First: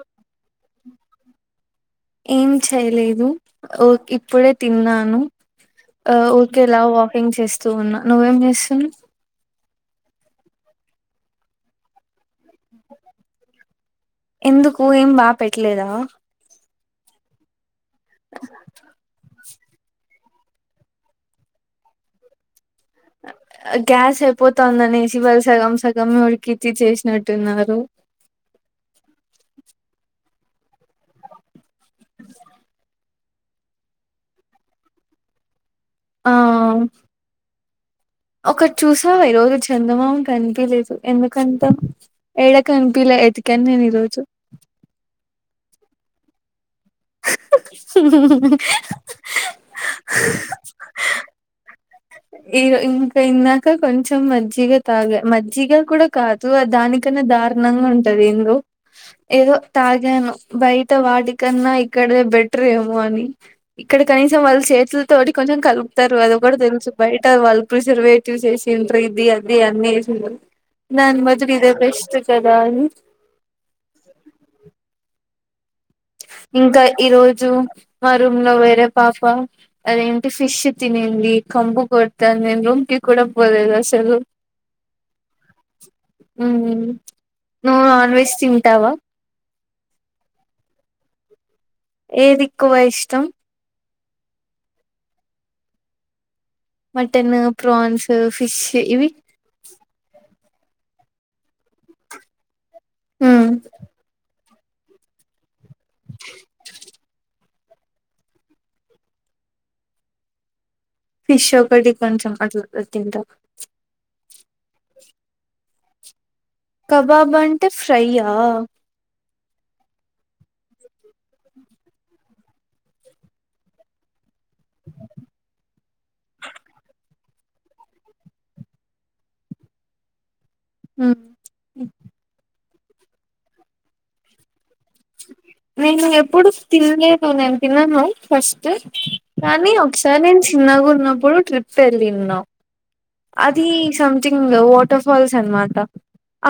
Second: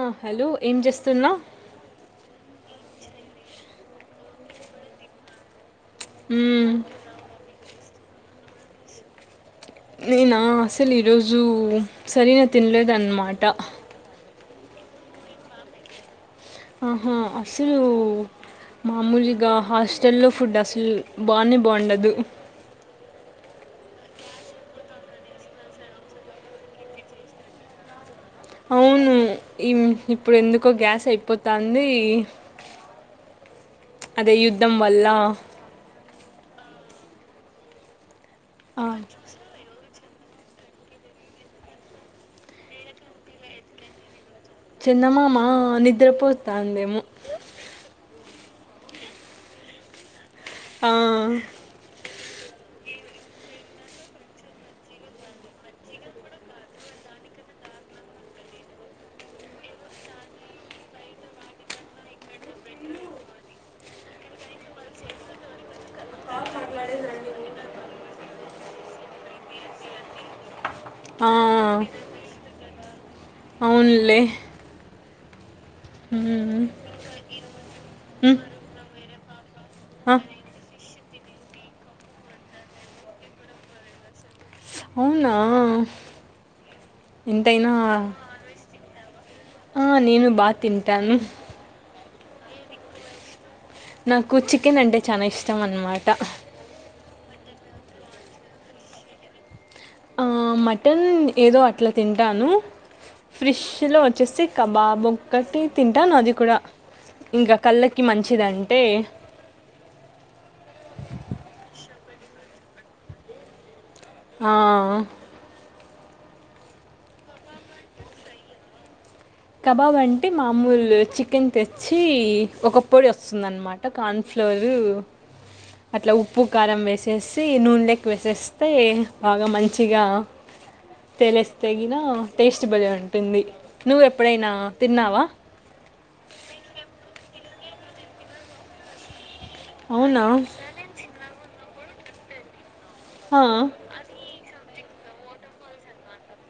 ఆ హలో ఏం చేస్తున్నావు తేలేదు ఓ ఇప్పుడే తిన్నాను ఆ ఊరికె మ్మ్ ఇలా వాకింగ్ చేస్తూ ఉన్నా నువ్ ఏం జేస్తున్నావ్ నేనా అసలు ఈరోజు సరియన్ తిన్ లేద్ అన్ మాట ఎందుకు ఏం బాగ్ పెట్టలేదా ఆహా అస్ ఇల్లు మామూలుగా హాస్టల్లో ఫుడ్ అసలు బానే బాగుండదు గ్యాస్ అయిపోతందనేసి వాళ్లు సగం సగం ఉడికిచ్చి చేసినట్టున్నారు అవును ఇమ్ ఇప్పుడు ఎందుకో గ్యాస్ అయిపోతంది అదే యుద్ధం వల్ల ఆ ఒకటి ఆ చూసావా ఈ రోజు చందమామ కనిపియలేదు ఎందుకంటవ్ ఏడ కనిపియలే ఎతికాను నేను ఈ రోజు చందమామ నిద్రపోతందేమో [inaudible] ఆ ఈరో ఇంకా ఇందాక కొంచెం మజ్జిగా తాగా మజ్జిగా కూడా కాదు అది దానికన్నా దారుణంగా ఉంటది ఎందో ఏదో తాగాను బయట వాటికన్నా ఇక్కడేదే బెటర్ ఏమో అని ఇక్కడ కనీసం వాళ్ళు చేతుల తోటి కొంచెం కలుపు తారు అది గూడా తెలుసు వల్ ప్రిసర్వేటివ్స్ ఎసింట్రు ఇది అది అన్ని వేసింటరు దాన్ బదులు ఇదే బెస్ట్ కదా అని అవున్ లే ఇంకా ఈ రోజు మా మ్మ్ రూమ్ లో వేరే పాప్ పా ఆ అదేంటి ఫిష్ తిన్ ఏంది కంపు కొడతాంది నేను రూంకి కూడా పోలేదు అసలు అవునా మ్మ్ ఎంతయినా నువు నాన్ వెజ్ తింటావా ఆ నేను బాగా తిన్ టాను ఏది ఎక్కువ ఇష్టం. నాకు చికెన్ అంటే చానా ఇష్టం అన్నమాట. మటన, ప్రాన్స్, ఫిష్ ఇవి ఆ మటన్ ఏదో అట్ల తింటాను. మ్మ్ ఫ్రిష్ లో వచ్చేసి కబాబ్ ఒక్కటి తింటాను అది కూడా. ఇంగా కళ్ళకి మంచిదంటే ఫిష్ ఒకటి కొంచెం అట్లాటతింటా. ఆహ్ కబాబ్ అంటే ఫ్రైయ్యా. కబాబ్ అంటే మామూల చికెన్ తెచ్చీ, ఒక పొడి వస్తుందన్నమాట కాన్ ఫ్లోరూ అట్ల ఉప్పు కారం వేస్ వేసీ నూనె లోకి వేసేస్తే, బాగా మంచిగా మ్. తెలిస్తే గినా టేస్ట్ స్ట్ బలే ఉంటుంది. నువ్వు ఎప్ ప్పుడైనా నేను ఎప్పుడు తిన్లేదు నేన్. తిన్నానోయి ఫస్ట్ కానీ ఒకసారి అవునా నేన్ చిన్నగా ఉన్నప్పుడు ట్రిప్ కెళ్ళి తిన్నా ఆ, అదీ సమ్థింగ్ వాట్ టర్ ఫాల్స్ అన్మాట.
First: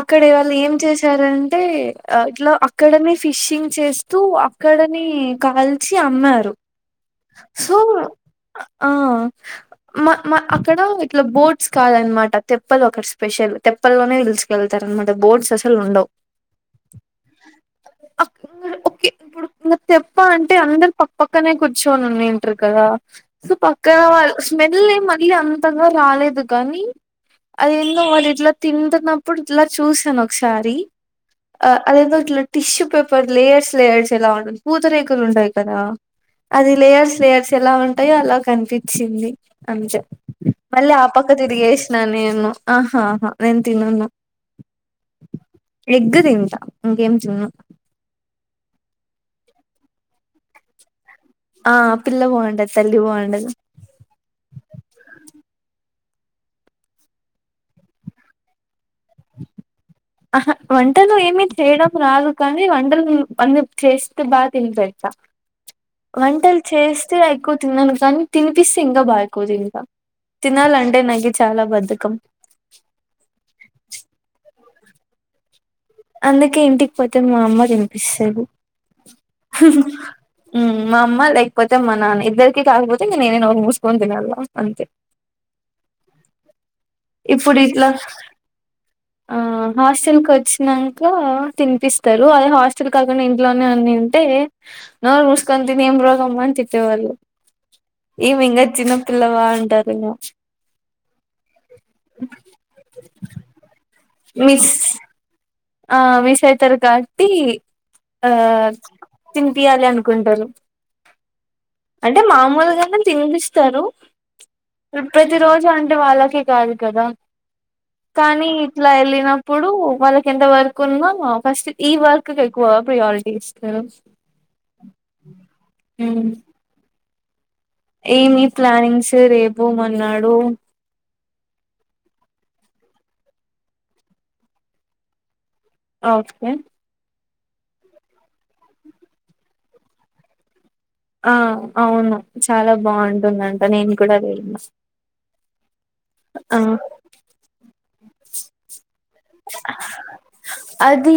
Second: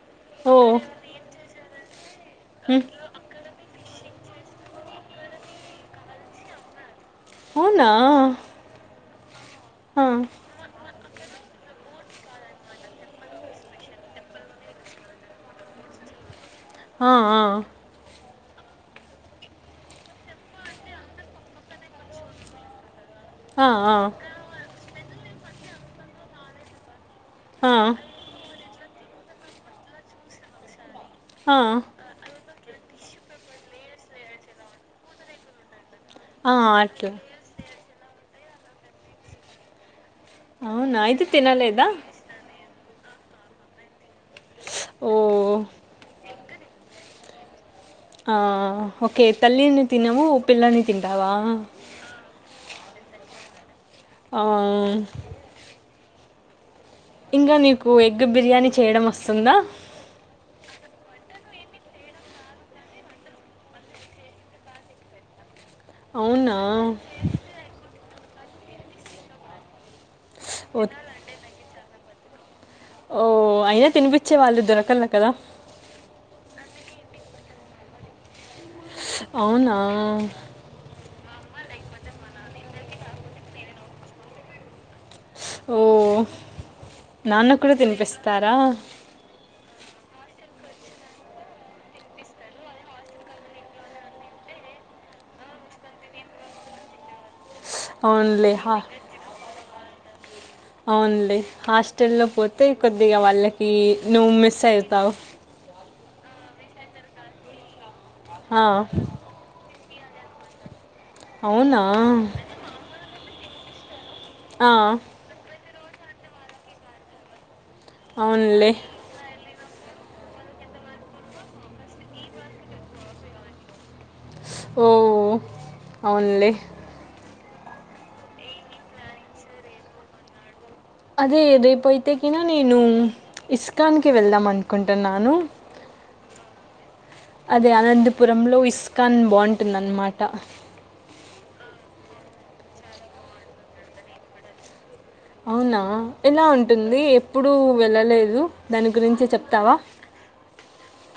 అక్కడ ఓ వాళ్ళు ఏం చేశారంటే, అట్లా ఉమ్, అక్కడనే ఫిషింగ్ చేస్తూ, అక్కడనే కాల్చి అమ్మారు. సో అవునా ఆ ఆ, మా మా అక్కడా ఇట్ల బోట్ గ్స్ కాదన్నమాట. తెప్పల్ ఒక స్పెషల్ తెప్పల్లోనే హిల్స్ కి ఎళ్తారు అన్మాట. బోట్స్ అసల్ ఉండవ్. ఆ ఆ అక్ ఇంగడ ఒకే ఇప్పుడు ఇంగ తెప్పా అంటే అందరు పక్క పక్కనే కూర్ ర్చొన్ ఉండింటర్ కదా. సో ఆ, ఆ, పక్కన వాల్ స్మెల్ ఏం అం వీగా అంతగా రాలేదు గానీ ఆ, అది ఏందో వాళ్ళ ఇట్ల తింటున్నప్ ప్పుడు ఇట్లా చూసాను ఒకసారీ. ఆ అదేదో ఇట్ల tissue paper layers layers ఎలా ఉ పూతరేకులు ఉంటాయి కదా ఆ, అది అట్లా లేయర్స్ లేయర్స్ ఎలా ఉంటాయో అలా కనిపిచ్చింది అని మళ్ళ అవునా ఆ అయితే పక్క తినలేదా తిరిగేసిన నేను ఆహాహా నేను తినను ఓ ఎగ్గు తింటా ఇంకె చా ఆ ఓకే తల్లిని తినము పిల్లని తింటము ఆ పిల పోవండ తల్లిపోవండదు ఆ, ఇంకా నీకు ఎగ్ బిర్యానీ చేయడం వస్తుందా వంటలు ఏమిీ చేయడం రాదు కానీ వంటలు అన్న చేస్తే బాగా తినిపచ్చ అవునా వంటలు చేస్తే అయికుతున్నాను కానీ తన్ పిస్ సింగ బ దింకా తినాల ఓ అంటే నాగి చాలా బధకం ఓ అయినా తినిపచ్చే వాళ్ళు దొరకలా కదా అందుకే ఇంటికి పోతే మా అమ్మ తినిపిస్తాది అవునా మామ్ లేకపోతే మా నాన్న ఇద్దరికి కాకపోతే ఇ నేనేో మూసుకొని తినాల అంతే ఓ నాన్న ఇప్పుడు కూడా తినిపిస్తారా హాస్టెల్కి వచ్చి న్నాక తినిపిస్తారు అదే హాస్టల్ కాకుండా ఇంట్లోనే అ తంటే నువ్వు రూసుకొని తిని ఏం రోగమ్మా అని తిట్టేవాళ్ళు అవునులే ఈమిింగ చిిన పిల్లవ అంటారు అ అవును హాస్టల్ల్లో పోతే కొద్దిగా వాళ్ళకి నువ్వు మిస్ అవుతావు ఆ విష అతారు కాట్టి అ ఆ, తంపి ఆ్యాను కుంటారు అవునా అంటే మామూలుగానే తింపి తను ఆ, ప్రతి రోజు అంటే పండవాకి కదు కద కానీ అవునులే ఇట్లా ఎలిన ఇప్పుడు వాళ్ళ ఎంత వర్క్ ఉందో ఫస్ట్ ఈ వర్క్ ఎక్కువ ప్రియారిటీ ఇస్ ఓ అవున్లే ఏమి ప్లానింగ్స్ రేపు మన్నాడు అదే రేపు అయితే కనా నేను ఇస్కాన్ కి వెళ్దాం అనుకుంటున్నాను ఓకే అదే అనంతపురంలో ఇస్కాన్ బాగుంటుందన్నమాట ఆ అవును చాలా బాగుంటుందంట నేను కూడా వెళిన అవునా ఎలా ఉంటుంది ఎప్పుడూ వెళ్ళలేదు దాని గురించి చెప్తావా అది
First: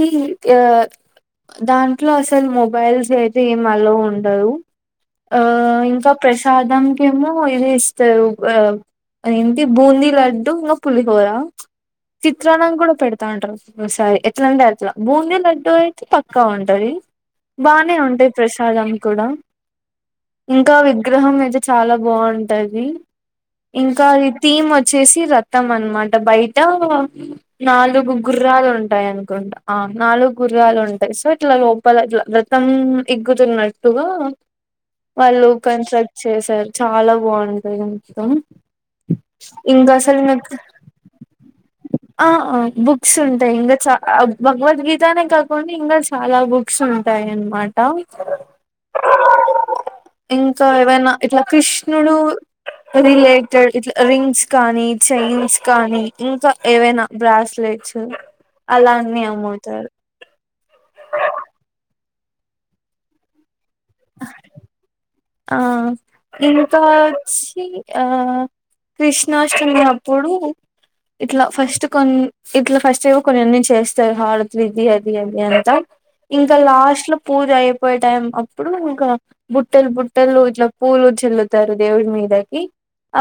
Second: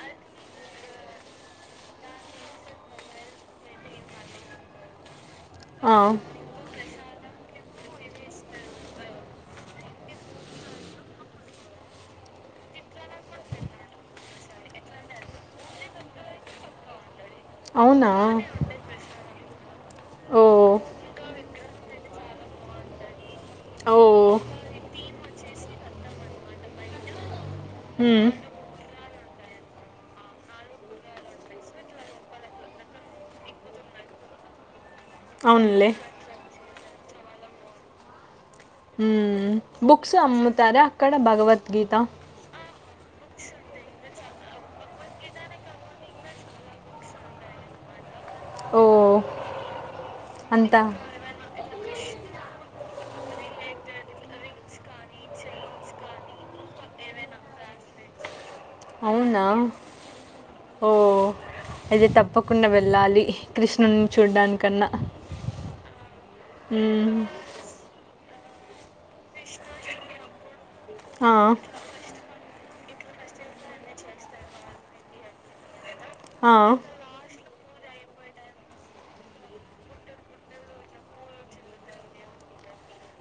ఆ దాంట్లో అసలు మొబైల్స్ అయితే ఏం అలో ఉండదు ఆ ఆ! ఇంకా ప్రసాదం ఏమో ఇది ఇస్తారు ఏంటి బూందీ లడ్డు ఇంకా పులిహోర చిత్రాలని కూడా పెడతా ఉంటారు ఒకసారి ఎట్లాంటే అట్లా బూందీ లడ్డు అయితే పక్కా ఉంటుంది బానే అవునా? ఉంటాయి ప్రసాదం కూడా ఇంకా ఓహ్! విగ్రహం అయితే చాలా బా బాగుంటది ఇంకా ఈ ఓహ్! థీమ్ వచ్చేసి ర వస్తాం అనమాట బయట నాలుగు హ్మ్. గుర్రాలు ఉంటాయి అనుకుంటా ఆ నాలుగు గుర్రాలు ఉంటాయి సో ఇట్లా లోపల ఇట్లా రథం ఎక్కుతున్నట్టుగా వాళ్ళు అవునులే. కన్స్ట్రక్ట్ చేశారు చాలా బాగుంటాయి రథం [unintelligible] ఉమ్మ్ బుక్స్ అమ్ముతారా అక్కడ భగవద్గీత ఆ బుక్స్ ఉంటాయి ఇంకా చ భగవద్గీతనే కాకుండా ఇంకా చాలా బుక్స్ ఉంటాయి అన్నమాట ఓహ్! ఇంకా అంతా ఏవైనా ఇట్ల క్రిష్ కృష్ణుడు రిలేటెడ్ ఇట్లా రింగ్స్ కానీ చైన్స్ కానీ ఇంకా ఏవైనా బ్రాస్లెట్స్ అలాఅన్ని అమ్ముతారు ఓ ఐతే త తప్పకుండా వెళ్ళాలి కృష్ణుని చూడ్డానికన్నా ఆ ఇంకా హ్మ్. అచ్చి ఆ కృష్ణాష్టమి అప్పుడు ఆ! ఇట్లా ఫస్ట్ కొన్ ఇట్లా ఫస్ట్ ఏవో కొన్ని అన్ని చేస్తాయి హారతులు ఇది అది అది అంతా ఆ! ఇంకా లాస్ట్ లో పూజ అయిపోయే టైం అప్పుడు ఇంకా బుట్టెలు బుట్ట బట్టలు ఇట్లా పూలు చల్లుతారు దేవుడి మీదకి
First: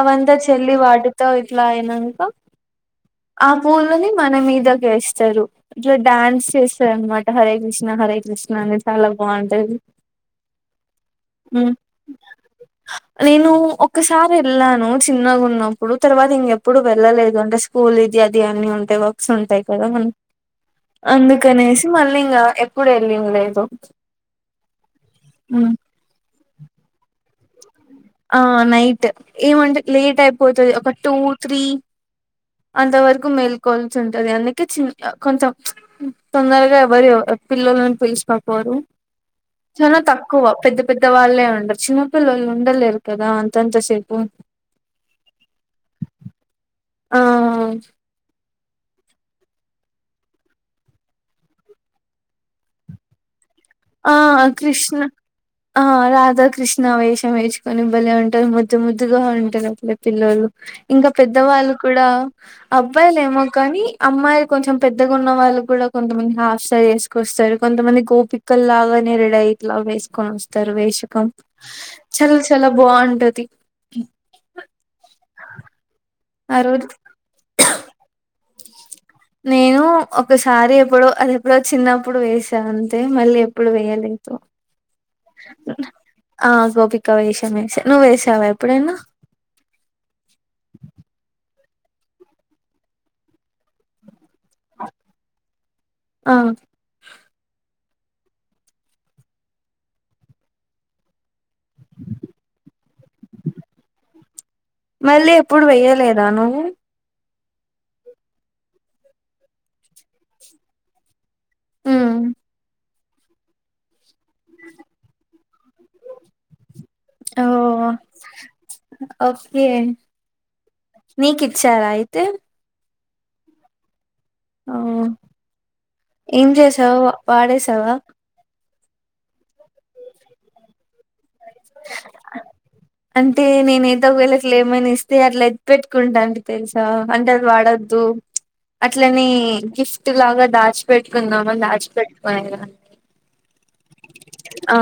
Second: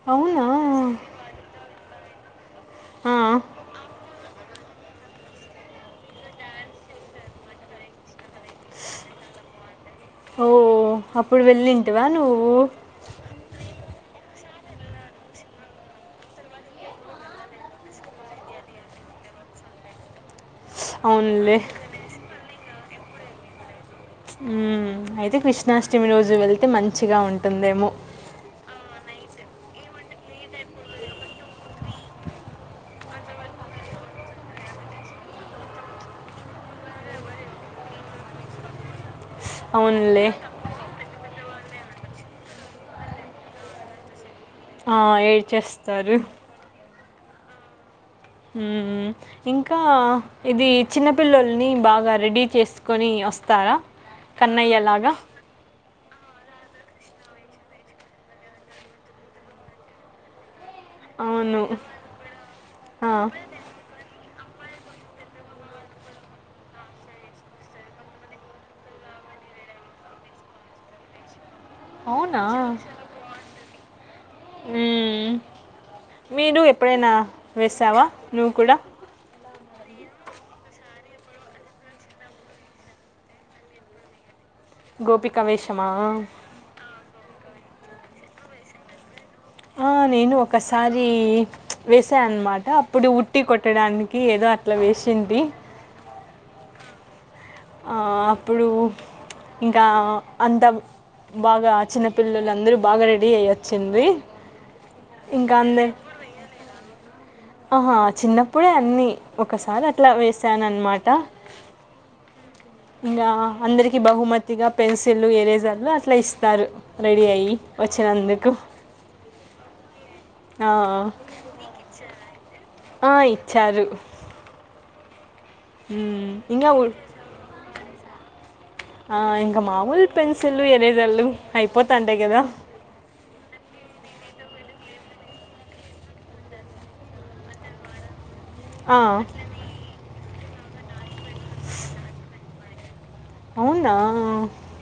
అవంతా అవునా? చల్లి వాటితో ఇట్లా అయినంక ఆ పూలని మన మీదకెస్తరు ఇట్లా డ్యాన్స్ చేస్తారు అనమాట హరే కృష్ణ హరే కృష్ణ అని చాలా బాగుంటది ఓహ్! అప్పుడు ఉమ్ వెళ్ళిండు రా నువ్వు ఒకసారి వెళ్ళాను చిన్నగున్నప్పుడు తర్వాత ఇంకెప్పుడు వెళ్ళలేదు అంటే స్కూల్ ఇది అది అన్నీ ఉంటాయి వర్క్స్ ఉంటాయి కదా మనం అవునులే. అందుకనేసి మళ్ళీ ఇంకా కూడా ఎల్లింది లేదు అయితే కృష్ణాష్టమి రోజు వెళ్త అయితే మంచిగా ఉంటుందేమో ఆ నైట్ ఏమంటే లేట్ అయిపోతది ఒక టూ త్రీ అంత వరకు మేల్కోవాల్సి ఉంటది అందుకే చి కొంచెం తొందరగా ఎవరు పిల్లోలని పిలుచకపోరు చాలా అవునులే తక్కువ పెద్ద పెద్ద వాళ్ళే ఉండరు చిన్న పిల్లలు ఉండలేరు కదా అంతంతసేపు ఆ ఎడిచేస్తారు ఆ మ్ ఇంకా ఇది చిన్నపిల్లోల్ని బాగా రెడీ చేసుకొని వస్త ఆ కృష్ణ ఆ రాధాకృష్ణ వేషం వేచుకొనిబలే ఉంటారు ముద్దు ముద్దుగా ఉంటారు అలే పిల్లోలు ఇంకా పెద్ద అవును వాళ్ళు కూడా ఆ. అబ్బాయిలు ఏమో కానీ అమ్మాయిలు కొంచెం పెద్దగా ఉన్న వాళ్ళు కూడా కొంతమంది హాఫ్సారి వేసుకొస్తారు కొంతమంది గోపి ముక్కల్లాగా నెరడయి ఇట్లా వేసుకొని వస్తారు వేషకం చల్ అవునా చాల బాగుంటది మ్మ్. ఆ మీరు రోజు ఎప్పుడైనా వేసవా నువ్వు కూడ నేను ఒకసారి ఎప్పుడో అది ఎప్పుడో చిన్నప్పుడు వేసా అంతే మళ్ళీ ఎప్పుడు వేయలేదు గోపిక వేషమా ఆ గోపిక వేష నేను వేసా నువ్వు వేసావా ఎప్పుడేనా ఆ నేను ఒకసారి వేసాఅన్నమాట అప్పుడు ఉట్టి కొట్టడానికి కీ ఏదో అట్లా వేసింది ఆ ఆ అప్పుడు ఇంకా అంత బాగా చిన్న పిల్లలందరూ బాగా రెడీ అయి వొచ్చింది మళ్ళీ ఇంకా ఎప్పుడు అందే వేయలేదా నువ్వు ఆహా చిన్నప్పుడే అన్ని ఒకసారి అట్లా వేసాను అనమాట మ్ ఇంకా అందరికి బహుమతిగా పెన్సిల్లు ఎరేజర్లు అట్లా ఇస్తారు రెడీ ఓ అయ్యి వచ్చినందుకు ఓకే నీకు ఇచ్చారా అయితే ఆ ఇచ్చారు అఓ ఏం చేసావ్ వాడేసావా ఆ ఇంగ మామూల్ పెన్సిల్లు ఎరే ఇదల్లు అయిపోతాండే కదా అంటే నేను ఏదో ఒక వెళ్ళకి లే ఏమని ఇస్తే అట్లా ఎతిపెట్టుకుంటాంటి తెలుసా అంటే అది వాడొద్దు అట్లనే గిఫ్ట్ లాగా దాచ్పెట్ కొంతమంది దాచి పెట్టుకోనే అవునా ఆ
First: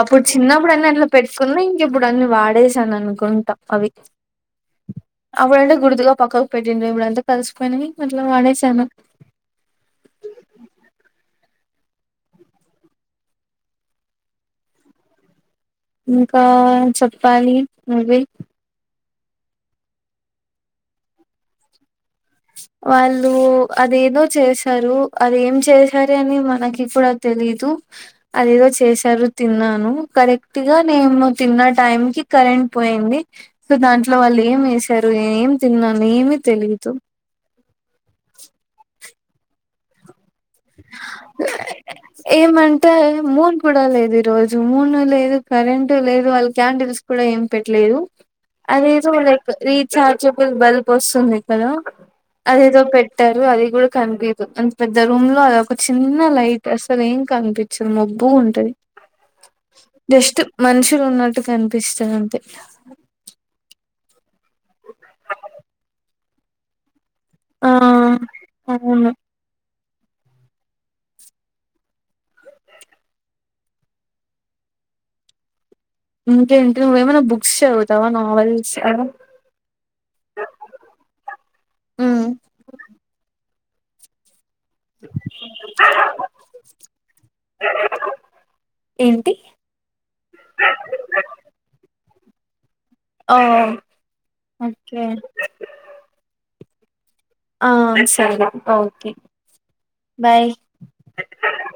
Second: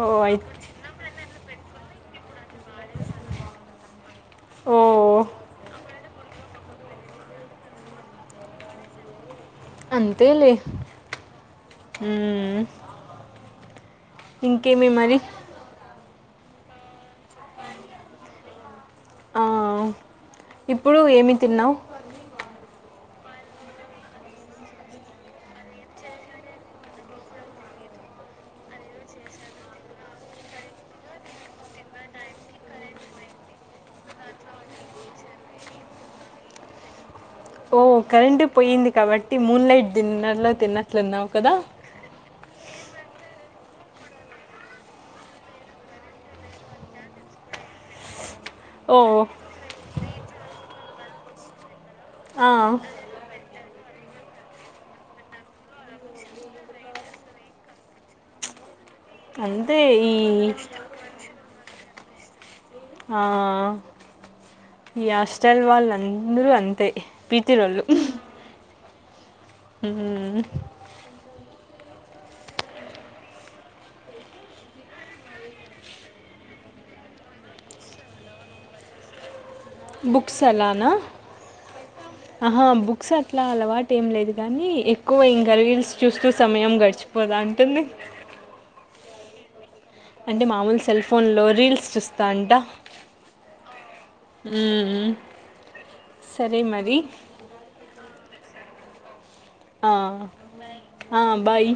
ఓ అయి చిన్నప్పుడు అన్న ఇందులో పెట్టుకున్నయ్ ప్పుుడన్ వా [unintelligible] చేసాననుకుంటా అవి ఓ అప్పుడంటే గుర్తుగా పక్కకు పెట్టిండ్రు ఇప్పుడంతా కలిసిపోయినవి ఇట్లా వాడేసాను అంతే లే ఉ ఇంకేమి మరి ఇంకా చెప్పాలి నువ్వే ఆ ఇప్పుడు ఏమి తిన్నావు వాళ్ళు అదేదో చేశారు అదేం చేశార అని మనకి కూడా తెలీదు అదేదో చేశారు తిన్నాను కరెక్ట్గా నేను తిన్న టైం కి కరెంట్ పోయింది సో దాంట్లో వాళ్ళు ఏం వేసారు ఏం తిన్నాను ఏమి తెలియదు ఓ కరెంట్ పోయింది కాబట్టి మూన్లైట్ డిన్నర్ ఏమంటా ముూన్ కూడా లేదు ఈ రోజు మూను లేదు కరెంట్ లేదు వాళ్ళు క్యాండిల్స్ కూడా ఏం పెట్టలేదు అదే ఓ లైక్ రీచార్జబుల్ బల్బ్ వస్తు స్తుంది కదా ఆ, అదేదో పెట్టారు అది కూడా కనిపీదు అంత పెద్ద రూమ్ లో అదొక చిన్న లైట్ అసలు ఏం కనిపిచదు మబ్్బుగా ఉంటది అంతే ఈ జస్ట్ మనుషులు ఉన్నట్టు కనిపి దృష్టంత [unintelligible] ఆ ఈ హాస్టల్ వాళ్ళ అందరూ అంతే ఆ పీతిరొళ్ళు అవును హ ఇంకేంటి నువ్్వేమైనా బుక్స్ చదువుతావా నావెల్స్ అ బుక్స్ అలానా హా బుక్స్ అలవాటెమ్ లేదు కానీ ఎక్కువ ఇంటర్వూస్ చూస్తూ సమయం గడిచిపోదా ఉంటుంది ఏంటి అంటే మామూలు సెల్ ఫోన్ లో రీల్స్ చూస్త తంట ఓ ఓకే ఉమ్ వ [unintelligible] ఆ సరే ఓకే ఆ బాయ్ ఆ బాయ్